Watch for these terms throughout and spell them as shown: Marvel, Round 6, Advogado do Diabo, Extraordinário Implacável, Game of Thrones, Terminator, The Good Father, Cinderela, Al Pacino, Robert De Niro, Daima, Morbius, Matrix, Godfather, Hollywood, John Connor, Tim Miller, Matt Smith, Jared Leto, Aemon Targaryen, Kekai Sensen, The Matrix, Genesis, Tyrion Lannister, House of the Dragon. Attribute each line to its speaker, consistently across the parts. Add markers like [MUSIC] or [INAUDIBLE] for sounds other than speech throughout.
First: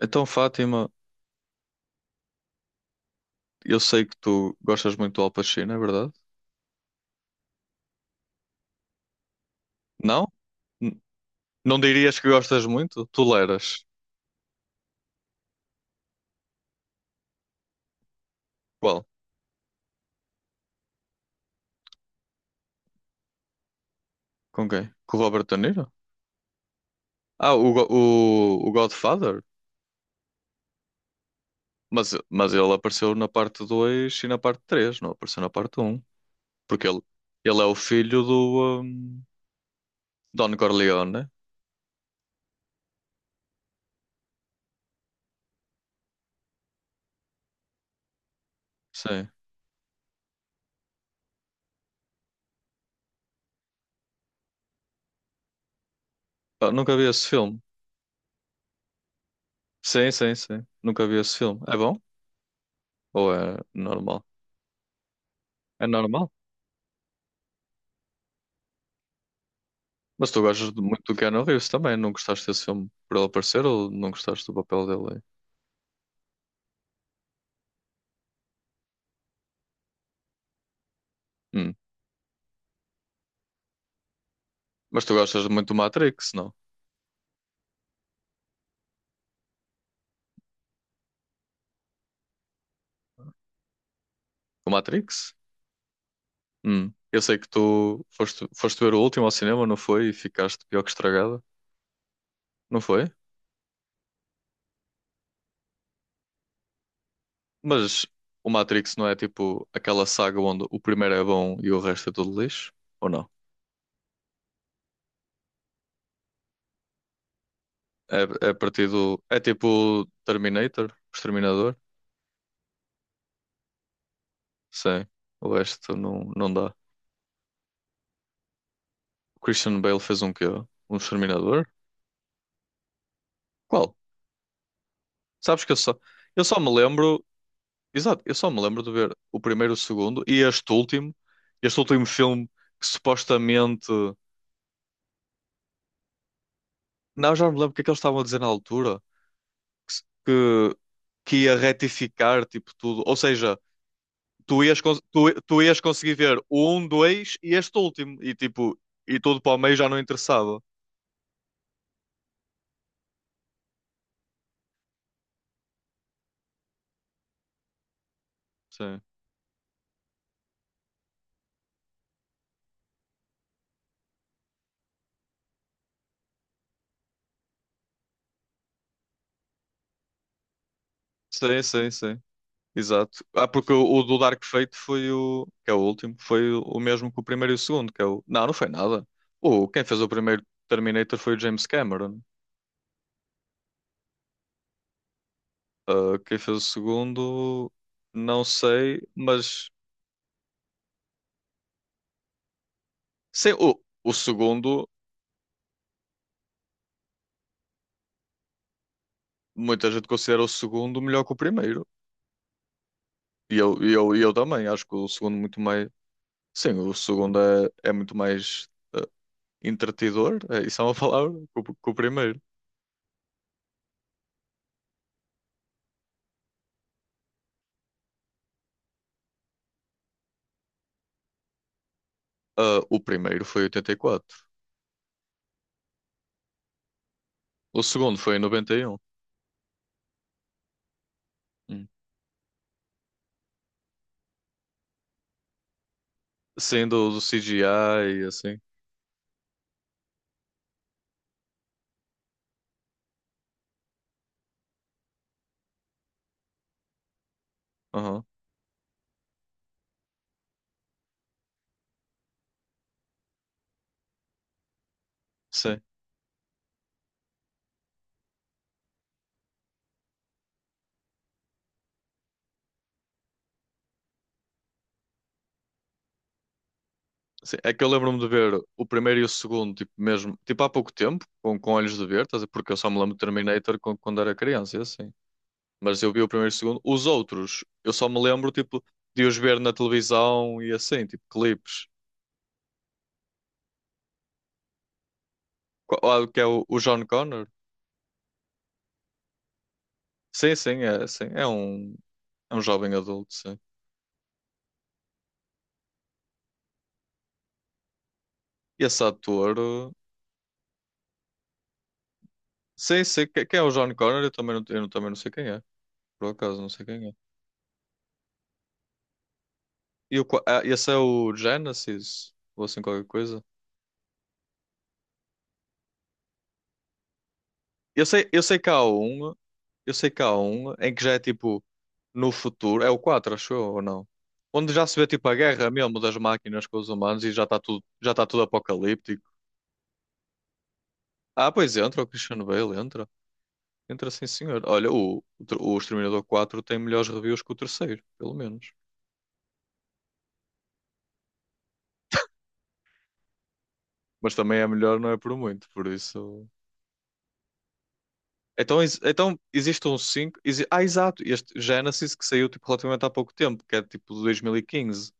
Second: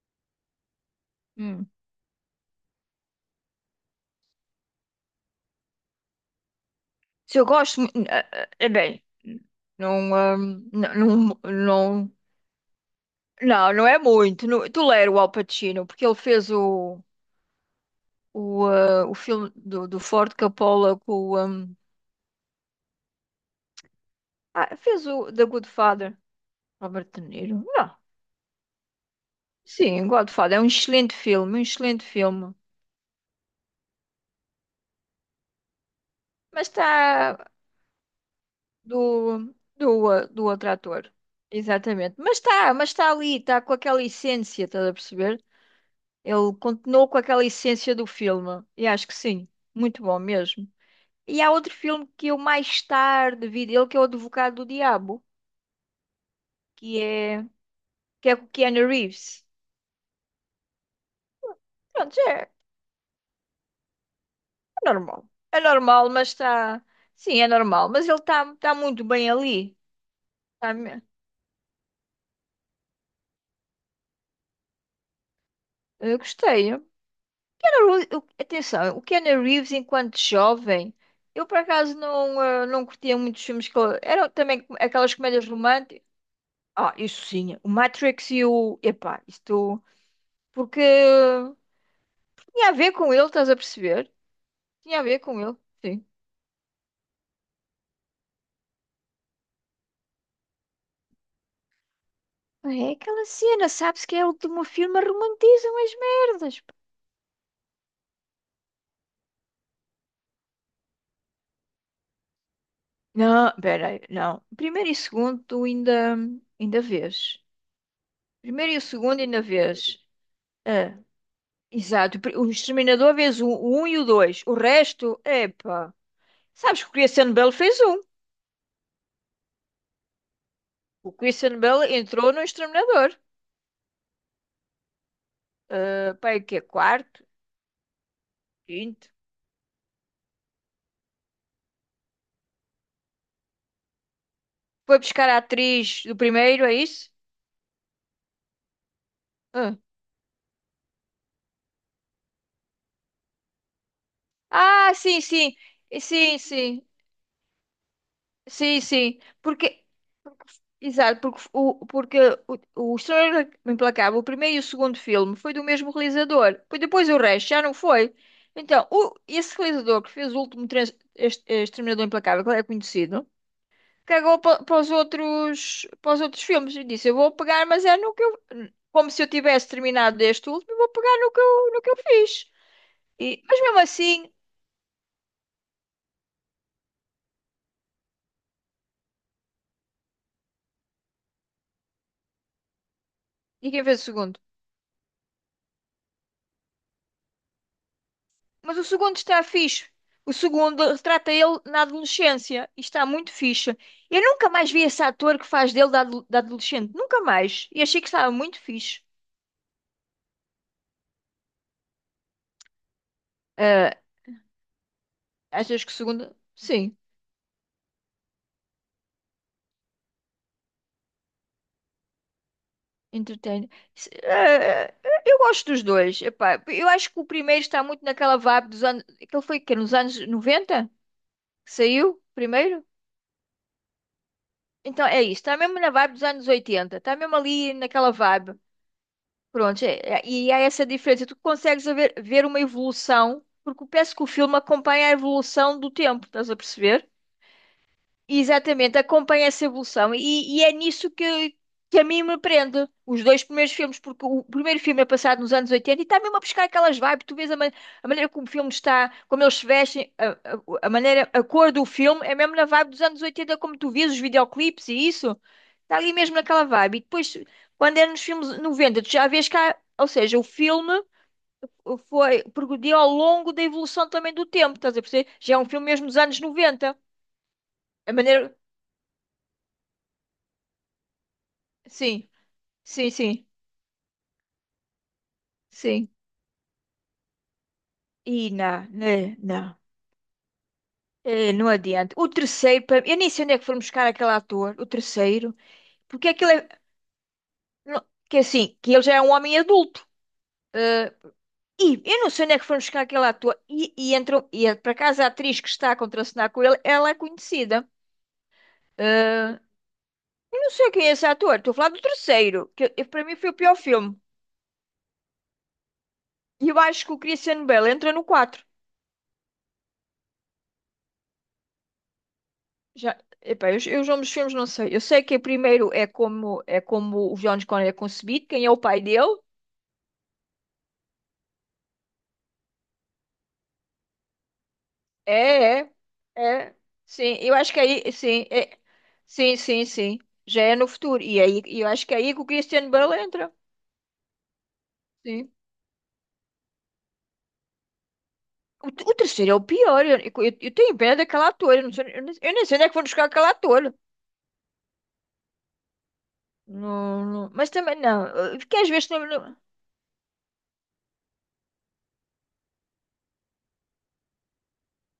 Speaker 1: Então, Fátima,
Speaker 2: Hum.
Speaker 1: eu sei que tu gostas muito do Al Pacino, é verdade?
Speaker 2: Se eu gosto, bem, não,
Speaker 1: Não?
Speaker 2: hum, não,
Speaker 1: N-
Speaker 2: não,
Speaker 1: não
Speaker 2: não,
Speaker 1: dirias que gostas muito?
Speaker 2: não,
Speaker 1: Toleras?
Speaker 2: não é muito. Não, tolero o Al Pacino, porque ele fez o,
Speaker 1: Qual?
Speaker 2: o filme do Ford Coppola com o,
Speaker 1: Com
Speaker 2: ah,
Speaker 1: quem?
Speaker 2: fez
Speaker 1: Com
Speaker 2: o
Speaker 1: o
Speaker 2: The
Speaker 1: Robert De
Speaker 2: Good
Speaker 1: Niro?
Speaker 2: Father, Robert De
Speaker 1: Ah,
Speaker 2: Niro.
Speaker 1: o,
Speaker 2: Não,
Speaker 1: o Godfather?
Speaker 2: sim, Godfather é um excelente filme, um excelente
Speaker 1: Mas
Speaker 2: filme.
Speaker 1: ele apareceu na parte 2 e na parte 3, não apareceu na parte um.
Speaker 2: Mas
Speaker 1: Porque
Speaker 2: está
Speaker 1: ele é o filho do
Speaker 2: do
Speaker 1: Don
Speaker 2: outro
Speaker 1: Corleone,
Speaker 2: ator.
Speaker 1: né?
Speaker 2: Exatamente. Mas está ali, está com aquela essência, estás a perceber? Ele continuou com aquela essência do filme. E acho que
Speaker 1: Sim.
Speaker 2: sim, muito bom mesmo. E há outro filme que eu mais tarde vi dele, que é o Advogado do Diabo,
Speaker 1: Ah, nunca
Speaker 2: que
Speaker 1: vi esse
Speaker 2: é,
Speaker 1: filme.
Speaker 2: que é com o Keanu Reeves.
Speaker 1: Sim, sim, sim. Nunca vi esse filme. É bom?
Speaker 2: Pronto,
Speaker 1: Ou é normal?
Speaker 2: é normal. É
Speaker 1: É
Speaker 2: normal, mas
Speaker 1: normal?
Speaker 2: está. Sim, é normal. Mas ele está muito bem ali.
Speaker 1: Mas tu
Speaker 2: Tá me-
Speaker 1: muito do Keanu Reeves também, não gostaste desse filme por ele aparecer ou não gostaste do papel dele?
Speaker 2: eu gostei. O Keanu Reeves- o- atenção, o Keanu Reeves, enquanto jovem, eu por
Speaker 1: Aí? Hum.
Speaker 2: acaso não curtia muitos filmes eram também
Speaker 1: Mas
Speaker 2: aquelas
Speaker 1: tu gostas
Speaker 2: comédias
Speaker 1: muito do
Speaker 2: românticas.
Speaker 1: Matrix, não?
Speaker 2: Ah, isso sim. O Matrix e o. Epá, isto. Porque tinha a ver com ele, estás a perceber?
Speaker 1: Do
Speaker 2: Tinha a ver
Speaker 1: Matrix?
Speaker 2: com ele, sim.
Speaker 1: Hum. Eu sei que tu foste ver o último ao cinema, não foi? E ficaste pior que estragada, não
Speaker 2: É
Speaker 1: foi?
Speaker 2: aquela cena, sabes que é o meu filme, romantizam as merdas, pá.
Speaker 1: Mas o Matrix não é tipo aquela saga onde o primeiro é bom e o resto é tudo lixo? Ou não?
Speaker 2: Não, peraí, não. Primeiro e segundo, ainda vês.
Speaker 1: É, é a
Speaker 2: Primeiro e o
Speaker 1: partir
Speaker 2: segundo,
Speaker 1: do. É
Speaker 2: ainda
Speaker 1: tipo
Speaker 2: vês.
Speaker 1: Terminator,
Speaker 2: Ah,
Speaker 1: o Exterminador?
Speaker 2: exato. O Exterminador vês o um e o dois. O
Speaker 1: Sim.
Speaker 2: resto,
Speaker 1: O
Speaker 2: epá.
Speaker 1: resto não, não dá.
Speaker 2: Sabes que o Christian Bale fez um.
Speaker 1: O Christian Bale fez um quê? Um
Speaker 2: O Christian
Speaker 1: Exterminador?
Speaker 2: Bale entrou no Exterminador.
Speaker 1: Qual? Sabes que
Speaker 2: Ah, pá,
Speaker 1: eu
Speaker 2: que
Speaker 1: só
Speaker 2: é
Speaker 1: me
Speaker 2: quarto?
Speaker 1: lembro, exato, eu só me lembro de
Speaker 2: Quinto?
Speaker 1: ver o primeiro, o segundo e este último filme que supostamente,
Speaker 2: Foi buscar a atriz do primeiro, é isso?
Speaker 1: não, já não me lembro o que é que eles estavam a dizer na altura,
Speaker 2: Ah,
Speaker 1: que, se- que ia retificar, tipo, tudo, ou seja, tu ias,
Speaker 2: ah, sim, sim.
Speaker 1: tu ias conseguir
Speaker 2: Sim,
Speaker 1: ver o
Speaker 2: sim.
Speaker 1: um, dois e este último, e tipo,
Speaker 2: Sim, sim.
Speaker 1: e tudo para o meio
Speaker 2: Porque,
Speaker 1: já não interessava.
Speaker 2: exato, porque o Extraordinário Implacável, o primeiro e o segundo filme, foi do mesmo realizador. Pois depois o resto já não foi. Então,
Speaker 1: Sim,
Speaker 2: o, esse realizador que fez o último Exterminador Implacável, que é conhecido, para os outros, para os outros filmes e disse: Eu vou pegar, mas é no que eu. Como se eu tivesse terminado este último, eu vou pegar no que
Speaker 1: sim,
Speaker 2: eu, no
Speaker 1: sim,
Speaker 2: que eu
Speaker 1: sim.
Speaker 2: fiz.
Speaker 1: Exato. Ah,
Speaker 2: Mas
Speaker 1: porque
Speaker 2: mesmo
Speaker 1: o do
Speaker 2: assim,
Speaker 1: Dark Fate foi o. Que é o último, foi o mesmo que o primeiro e o segundo, que é o. Não, não foi nada. O, quem fez o primeiro Terminator foi o James Cameron.
Speaker 2: e quem fez o segundo?
Speaker 1: Ah, quem fez o segundo, não
Speaker 2: Mas o
Speaker 1: sei,
Speaker 2: segundo está
Speaker 1: mas
Speaker 2: fixe. O segundo retrata ele na adolescência e está muito
Speaker 1: sei,
Speaker 2: fixe.
Speaker 1: o
Speaker 2: Eu nunca mais vi
Speaker 1: segundo,
Speaker 2: esse ator que faz dele da adolescente. Nunca mais. E achei que estava muito fixe.
Speaker 1: muita gente considera o segundo melhor que o primeiro. E eu, e
Speaker 2: Ah,
Speaker 1: eu, e eu também, acho que o segundo muito
Speaker 2: achas
Speaker 1: mais.
Speaker 2: que o segundo?
Speaker 1: Sim, o
Speaker 2: Sim,
Speaker 1: segundo é, é muito mais ah, entretidor, é, isso é uma [LAUGHS] palavra, que o primeiro.
Speaker 2: entretém. Eu gosto dos dois. Epá, eu acho que o primeiro está muito naquela vibe dos anos. Aquele foi que nos anos 90 que saiu
Speaker 1: Ah,
Speaker 2: primeiro?
Speaker 1: o primeiro foi em 84.
Speaker 2: Então é isso. Está mesmo na vibe dos anos 80. Está mesmo ali
Speaker 1: O
Speaker 2: naquela
Speaker 1: segundo foi em
Speaker 2: vibe.
Speaker 1: 91.
Speaker 2: Pronto, e há essa diferença. Tu
Speaker 1: Hum.
Speaker 2: ver uma evolução, porque eu penso que o filme acompanha a evolução do tempo, estás a
Speaker 1: Sim,
Speaker 2: perceber?
Speaker 1: do, do CGI e assim.
Speaker 2: Exatamente, acompanha essa evolução e é nisso que a mim me prende. Os dois primeiros filmes, porque o primeiro filme é passado nos anos 80 e está mesmo a buscar aquelas vibes. Tu vês a
Speaker 1: Aham.
Speaker 2: maneira como o filme está, como eles se vestem, a maneira, a cor do filme é mesmo na vibe dos anos 80, como tu vês os videoclipes e isso.
Speaker 1: Sim,
Speaker 2: Está ali mesmo naquela vibe. E depois, quando é nos filmes 90, tu já vês cá, ou seja, o filme foi progrediu ao longo da evolução também do tempo, estás a perceber? Já é um filme mesmo dos anos 90.
Speaker 1: sim. É que eu
Speaker 2: A
Speaker 1: lembro-me de
Speaker 2: maneira.
Speaker 1: ver o primeiro e o segundo, tipo, mesmo, tipo, há pouco tempo, com olhos de ver,
Speaker 2: Sim.
Speaker 1: estás a ver? Porque eu só me
Speaker 2: Sim,
Speaker 1: lembro de
Speaker 2: sim,
Speaker 1: Terminator quando, quando era criança, e assim. Mas
Speaker 2: sim.
Speaker 1: eu vi o primeiro e o segundo. Os outros, eu só me lembro, tipo, de
Speaker 2: Não,
Speaker 1: os ver na
Speaker 2: não.
Speaker 1: televisão e assim, tipo,
Speaker 2: Não
Speaker 1: clipes.
Speaker 2: adianta. O terceiro, eu nem sei onde é que foram buscar aquele ator, o terceiro,
Speaker 1: Qual, ah,
Speaker 2: porque
Speaker 1: que é
Speaker 2: aquele é.
Speaker 1: o John Connor?
Speaker 2: Que é assim, que ele já é um homem adulto.
Speaker 1: Sim, sim.
Speaker 2: E eu não sei
Speaker 1: É
Speaker 2: onde é
Speaker 1: um
Speaker 2: que foram
Speaker 1: jovem
Speaker 2: buscar aquele
Speaker 1: adulto, sim.
Speaker 2: ator. E entrou, por acaso a atriz que está a contracenar com ele, ela é conhecida.
Speaker 1: E esse
Speaker 2: Eh,
Speaker 1: ator,
Speaker 2: Eu não sei quem é esse ator, estou a falar do terceiro,
Speaker 1: sim,
Speaker 2: para
Speaker 1: sim.
Speaker 2: mim foi o
Speaker 1: Quem é o
Speaker 2: pior
Speaker 1: John
Speaker 2: filme.
Speaker 1: Connor? Eu também não sei quem é. Por acaso, não
Speaker 2: E eu
Speaker 1: sei
Speaker 2: acho
Speaker 1: quem é.
Speaker 2: que o Christian Bale entra no quatro.
Speaker 1: E o, ah, esse é o Genesis? Ou assim qualquer
Speaker 2: Já,
Speaker 1: coisa?
Speaker 2: epá, eu os nomes filmes não sei. Eu sei que primeiro é como o John Connor é
Speaker 1: Eu
Speaker 2: concebido,
Speaker 1: sei
Speaker 2: quem
Speaker 1: que
Speaker 2: é o
Speaker 1: há
Speaker 2: pai
Speaker 1: um,
Speaker 2: dele?
Speaker 1: eu sei que há um em que já é tipo no futuro, é o 4 acho eu, ou não? Onde já se vê tipo a guerra
Speaker 2: É, é,
Speaker 1: mesmo das máquinas
Speaker 2: é.
Speaker 1: com os humanos e
Speaker 2: Sim, eu acho que é
Speaker 1: já
Speaker 2: aí,
Speaker 1: está tudo
Speaker 2: sim,
Speaker 1: apocalíptico.
Speaker 2: sim, sim, sim. Já é no futuro. E é
Speaker 1: Ah,
Speaker 2: aí,
Speaker 1: pois
Speaker 2: e eu
Speaker 1: entra, o
Speaker 2: acho que é aí
Speaker 1: Christian
Speaker 2: que o
Speaker 1: Bale
Speaker 2: Christian
Speaker 1: entra.
Speaker 2: Bale entra.
Speaker 1: Entra sim, senhor. Olha, o,
Speaker 2: Sim.
Speaker 1: o Exterminador 4 tem melhores reviews que o terceiro, pelo menos.
Speaker 2: O terceiro é o pior. Eu tenho pena daquela ator. Eu, não sei, eu nem sei onde é que vão buscar aquela ator.
Speaker 1: Mas também é melhor, não é por muito, por isso.
Speaker 2: Mas também não. Porque
Speaker 1: Então,
Speaker 2: às vezes
Speaker 1: então existe um 5. Ah, exato. Este Genesis que saiu tipo, relativamente há pouco tempo, que é tipo de 2015,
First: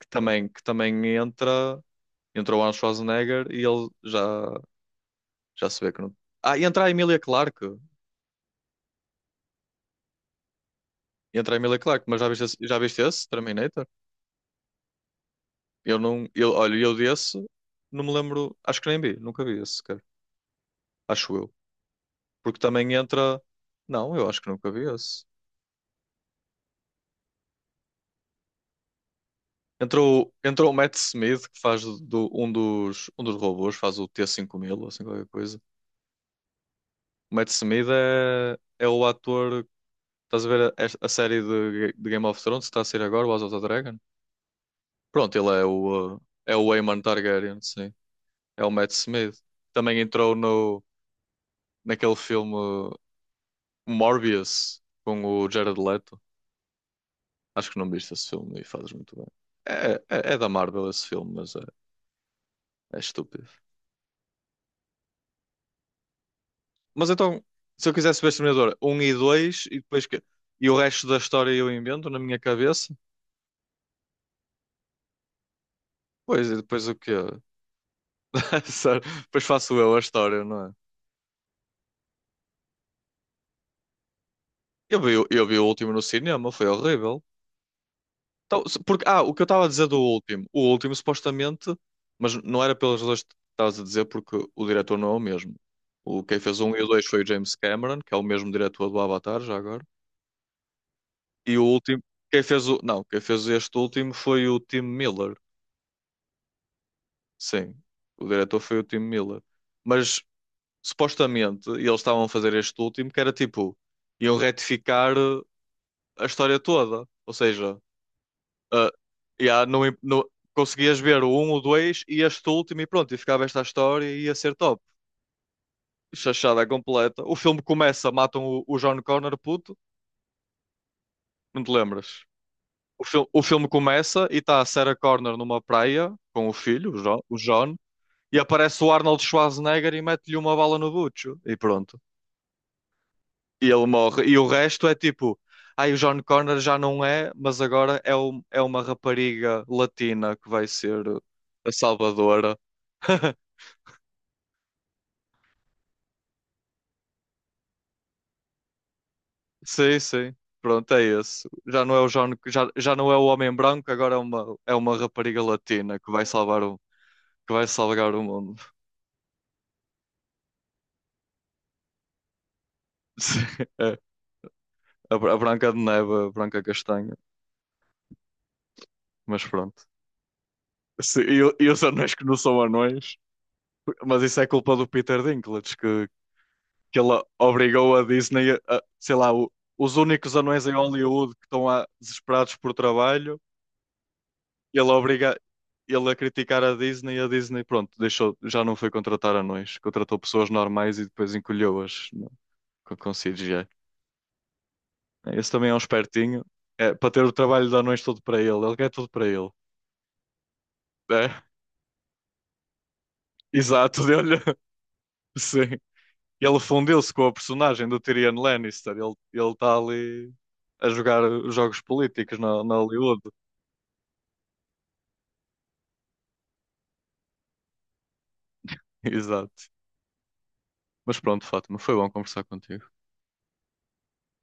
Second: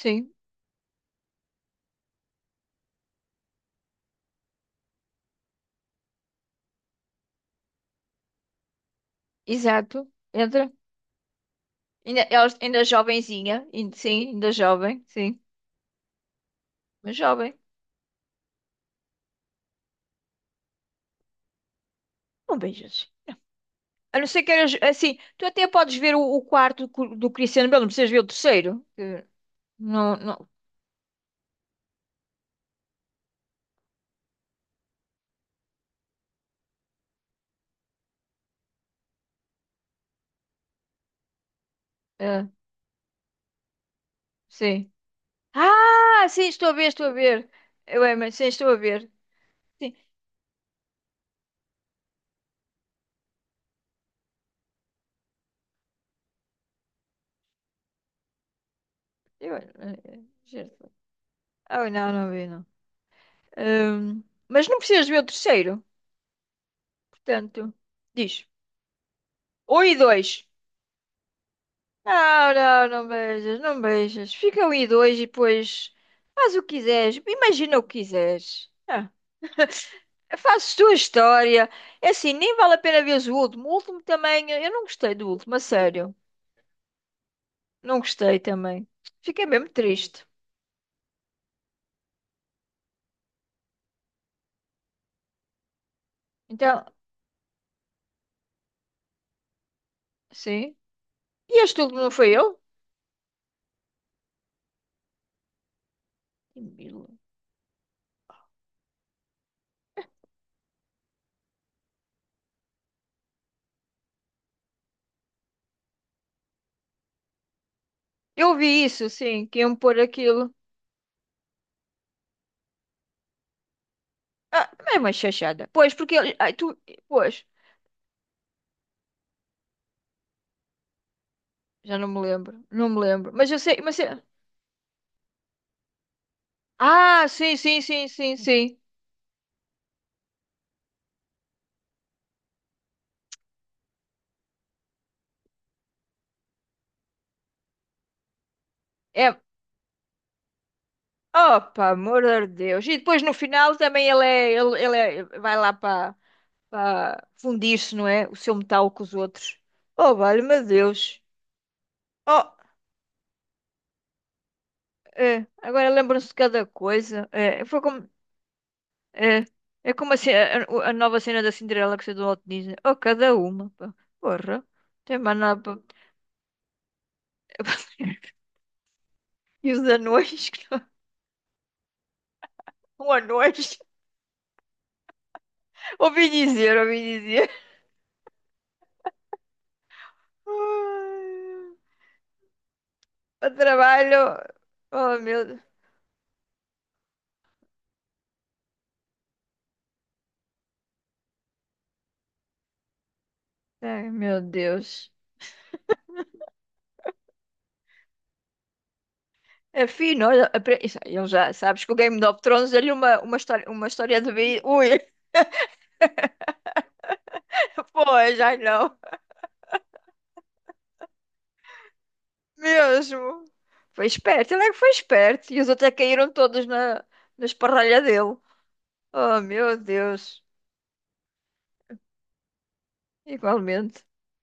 Speaker 1: que também entra. Entra o Arnold Schwarzenegger e ele já, já se vê que não. Ah, e entra a Emilia Clarke.
Speaker 2: exato. Entra.
Speaker 1: Entra a Emilia Clarke, mas
Speaker 2: Ainda, ela
Speaker 1: já
Speaker 2: ainda
Speaker 1: viste esse
Speaker 2: jovenzinha.
Speaker 1: Terminator?
Speaker 2: Sim, ainda jovem. Sim.
Speaker 1: Eu não. Eu, olha, eu
Speaker 2: Mas
Speaker 1: desse
Speaker 2: jovem,
Speaker 1: não me lembro. Acho que nem vi, nunca vi esse sequer. Acho eu.
Speaker 2: não
Speaker 1: Porque também
Speaker 2: vejas.
Speaker 1: entra. Não,
Speaker 2: A não
Speaker 1: eu acho
Speaker 2: ser
Speaker 1: que
Speaker 2: que
Speaker 1: nunca
Speaker 2: eras
Speaker 1: vi
Speaker 2: assim,
Speaker 1: esse.
Speaker 2: tu até podes ver o quarto do Cristiano Belo, não precisas ver o terceiro. Que Não,
Speaker 1: Entrou,
Speaker 2: não,
Speaker 1: entrou o Matt Smith, que faz do, um dos robôs, faz o T-5000, ou assim qualquer coisa. O Matt Smith é, é o ator. Estás a ver a série de Game of
Speaker 2: é,
Speaker 1: Thrones que está a sair agora, o House of the Dragon?
Speaker 2: sim.
Speaker 1: Pronto, ele é o,
Speaker 2: Ah, sim,
Speaker 1: é
Speaker 2: estou
Speaker 1: o
Speaker 2: a ver,
Speaker 1: Aemon
Speaker 2: estou a ver.
Speaker 1: Targaryen, sim.
Speaker 2: Eu é, mas sim,
Speaker 1: É
Speaker 2: estou
Speaker 1: o
Speaker 2: a
Speaker 1: Matt
Speaker 2: ver.
Speaker 1: Smith.
Speaker 2: Sim,
Speaker 1: Também entrou no, naquele filme Morbius, com o Jared Leto. Acho que não viste esse filme e fazes muito bem. É, é,
Speaker 2: é,
Speaker 1: é da Marvel
Speaker 2: certo.
Speaker 1: esse filme, mas é,
Speaker 2: Oh, não, não vi, não.
Speaker 1: é estúpido.
Speaker 2: Hum, mas não precisas ver o terceiro,
Speaker 1: Mas então,
Speaker 2: portanto,
Speaker 1: se eu quisesse ver
Speaker 2: diz.
Speaker 1: Exterminador um e 2 e
Speaker 2: Um e
Speaker 1: depois que.
Speaker 2: dois.
Speaker 1: E o resto da história eu invento na minha
Speaker 2: Não, não,
Speaker 1: cabeça?
Speaker 2: não beijas, não beijas. Fica um e dois e depois
Speaker 1: Pois,
Speaker 2: faz
Speaker 1: e
Speaker 2: o que
Speaker 1: depois o quê?
Speaker 2: quiseres, imagina o que quiseres.
Speaker 1: [LAUGHS] Sério,
Speaker 2: Ah.
Speaker 1: depois faço eu a história, não é?
Speaker 2: Fazes tua história. É assim, nem vale a pena veres o último. O último também, eu não
Speaker 1: Eu
Speaker 2: gostei
Speaker 1: vi,
Speaker 2: do
Speaker 1: eu
Speaker 2: último,
Speaker 1: vi
Speaker 2: a
Speaker 1: o último no
Speaker 2: sério.
Speaker 1: cinema, foi horrível.
Speaker 2: Não gostei
Speaker 1: Então,
Speaker 2: também.
Speaker 1: porque, ah, o que eu
Speaker 2: Fiquei
Speaker 1: estava a
Speaker 2: mesmo
Speaker 1: dizer do
Speaker 2: triste.
Speaker 1: último. O último, supostamente, mas não era pelas razões que estavas a dizer, porque o diretor não é o mesmo. O, quem fez o um e
Speaker 2: Então,
Speaker 1: o 2 foi o James Cameron, que é o mesmo diretor do Avatar, já agora.
Speaker 2: sim.
Speaker 1: E o
Speaker 2: E este último
Speaker 1: último,
Speaker 2: não foi
Speaker 1: quem
Speaker 2: eu?
Speaker 1: fez o. Não, quem fez este último foi o Tim Miller. Sim, o diretor foi o Tim Miller. Mas supostamente eles estavam a fazer este último que era tipo, iam retificar a história toda. Ou seja,
Speaker 2: Eu vi
Speaker 1: ah,
Speaker 2: isso, sim, que
Speaker 1: já
Speaker 2: iam
Speaker 1: não,
Speaker 2: pôr aquilo.
Speaker 1: conseguias ver o um o 2 e este último e pronto, e ficava esta história e ia ser
Speaker 2: Ah,
Speaker 1: top.
Speaker 2: é uma chachada. Pois, porque ele. Ai,
Speaker 1: Chachada
Speaker 2: tu.
Speaker 1: completa.
Speaker 2: Pois,
Speaker 1: O filme começa, matam o John Connor, puto, não te
Speaker 2: já não me
Speaker 1: lembras?
Speaker 2: lembro. Não me
Speaker 1: O,
Speaker 2: lembro.
Speaker 1: o
Speaker 2: Mas eu
Speaker 1: filme
Speaker 2: sei, mas.
Speaker 1: começa e está a Sarah Connor numa praia com o filho, o
Speaker 2: Ah,
Speaker 1: o
Speaker 2: sim,
Speaker 1: John,
Speaker 2: sim, sim, sim,
Speaker 1: e
Speaker 2: sim.
Speaker 1: aparece o Arnold Schwarzenegger e mete-lhe uma bala no bucho. E pronto. E ele morre. E o resto é tipo, ai, o John Connor já não é, mas agora é, é uma
Speaker 2: É.
Speaker 1: rapariga latina que vai ser a
Speaker 2: Opa, amor de
Speaker 1: salvadora.
Speaker 2: Deus. E depois no
Speaker 1: [LAUGHS]
Speaker 2: final também ele é. Vai lá para. Pá, fundir-se, não é? O seu metal com os outros.
Speaker 1: Sim,
Speaker 2: Oh,
Speaker 1: sim.
Speaker 2: vale-me
Speaker 1: Pronto, é
Speaker 2: Deus.
Speaker 1: esse. Já não é o John,
Speaker 2: Oh,
Speaker 1: já, já não é o homem branco, agora é uma rapariga
Speaker 2: é, agora
Speaker 1: latina que vai
Speaker 2: lembram-se de
Speaker 1: salvar
Speaker 2: cada
Speaker 1: o,
Speaker 2: coisa.
Speaker 1: que
Speaker 2: É,
Speaker 1: vai
Speaker 2: foi como,
Speaker 1: salvar o mundo.
Speaker 2: é, é como a nova cena da Cinderela que saiu do Walt Disney. Oh,
Speaker 1: [LAUGHS]
Speaker 2: cada
Speaker 1: Sim,
Speaker 2: uma, pá.
Speaker 1: é.
Speaker 2: Porra.
Speaker 1: A,
Speaker 2: Tem
Speaker 1: A
Speaker 2: mais nada
Speaker 1: Branca de
Speaker 2: para...
Speaker 1: Neve, a Branca Castanha.
Speaker 2: [LAUGHS]
Speaker 1: Mas
Speaker 2: E os
Speaker 1: pronto.
Speaker 2: anões? Que não-
Speaker 1: Sim, e, e os anões que não são
Speaker 2: [LAUGHS] Um
Speaker 1: anões,
Speaker 2: anões?
Speaker 1: mas isso é culpa do Peter Dinklage, que
Speaker 2: Ouvi dizer,
Speaker 1: que
Speaker 2: ouvi
Speaker 1: ele
Speaker 2: dizer.
Speaker 1: obrigou a Disney a, sei lá, os únicos anões em Hollywood que estão
Speaker 2: [LAUGHS]
Speaker 1: lá desesperados por trabalho,
Speaker 2: Ai, o trabalho...
Speaker 1: ele
Speaker 2: Oh,
Speaker 1: obriga
Speaker 2: meu...
Speaker 1: ele a criticar a Disney e a Disney, pronto, deixou, já não foi contratar anões, contratou pessoas normais e depois encolheu-as no- com CGI.
Speaker 2: Ai, meu Deus.
Speaker 1: Esse também é um espertinho, é, para ter o trabalho de anões todo para ele, ele quer tudo para ele.
Speaker 2: É fino, olha, isso, ele
Speaker 1: É,
Speaker 2: já sabes que o Game of Thrones deu-lhe uma
Speaker 1: exato,
Speaker 2: história de
Speaker 1: deu-lhe, [LAUGHS]
Speaker 2: vida. Ui,
Speaker 1: sim. Ele fundiu-se com a personagem
Speaker 2: [LAUGHS]
Speaker 1: do Tyrion
Speaker 2: pois, ai
Speaker 1: Lannister,
Speaker 2: não,
Speaker 1: ele está ali a jogar jogos políticos na, na Hollywood.
Speaker 2: mesmo. Foi esperto, ele é que foi esperto. E os outros é que caíram todos na, na esparralha dele.
Speaker 1: [LAUGHS]
Speaker 2: Oh,
Speaker 1: Exato.
Speaker 2: meu Deus,
Speaker 1: Mas pronto, Fátima, foi bom conversar contigo.
Speaker 2: igualmente.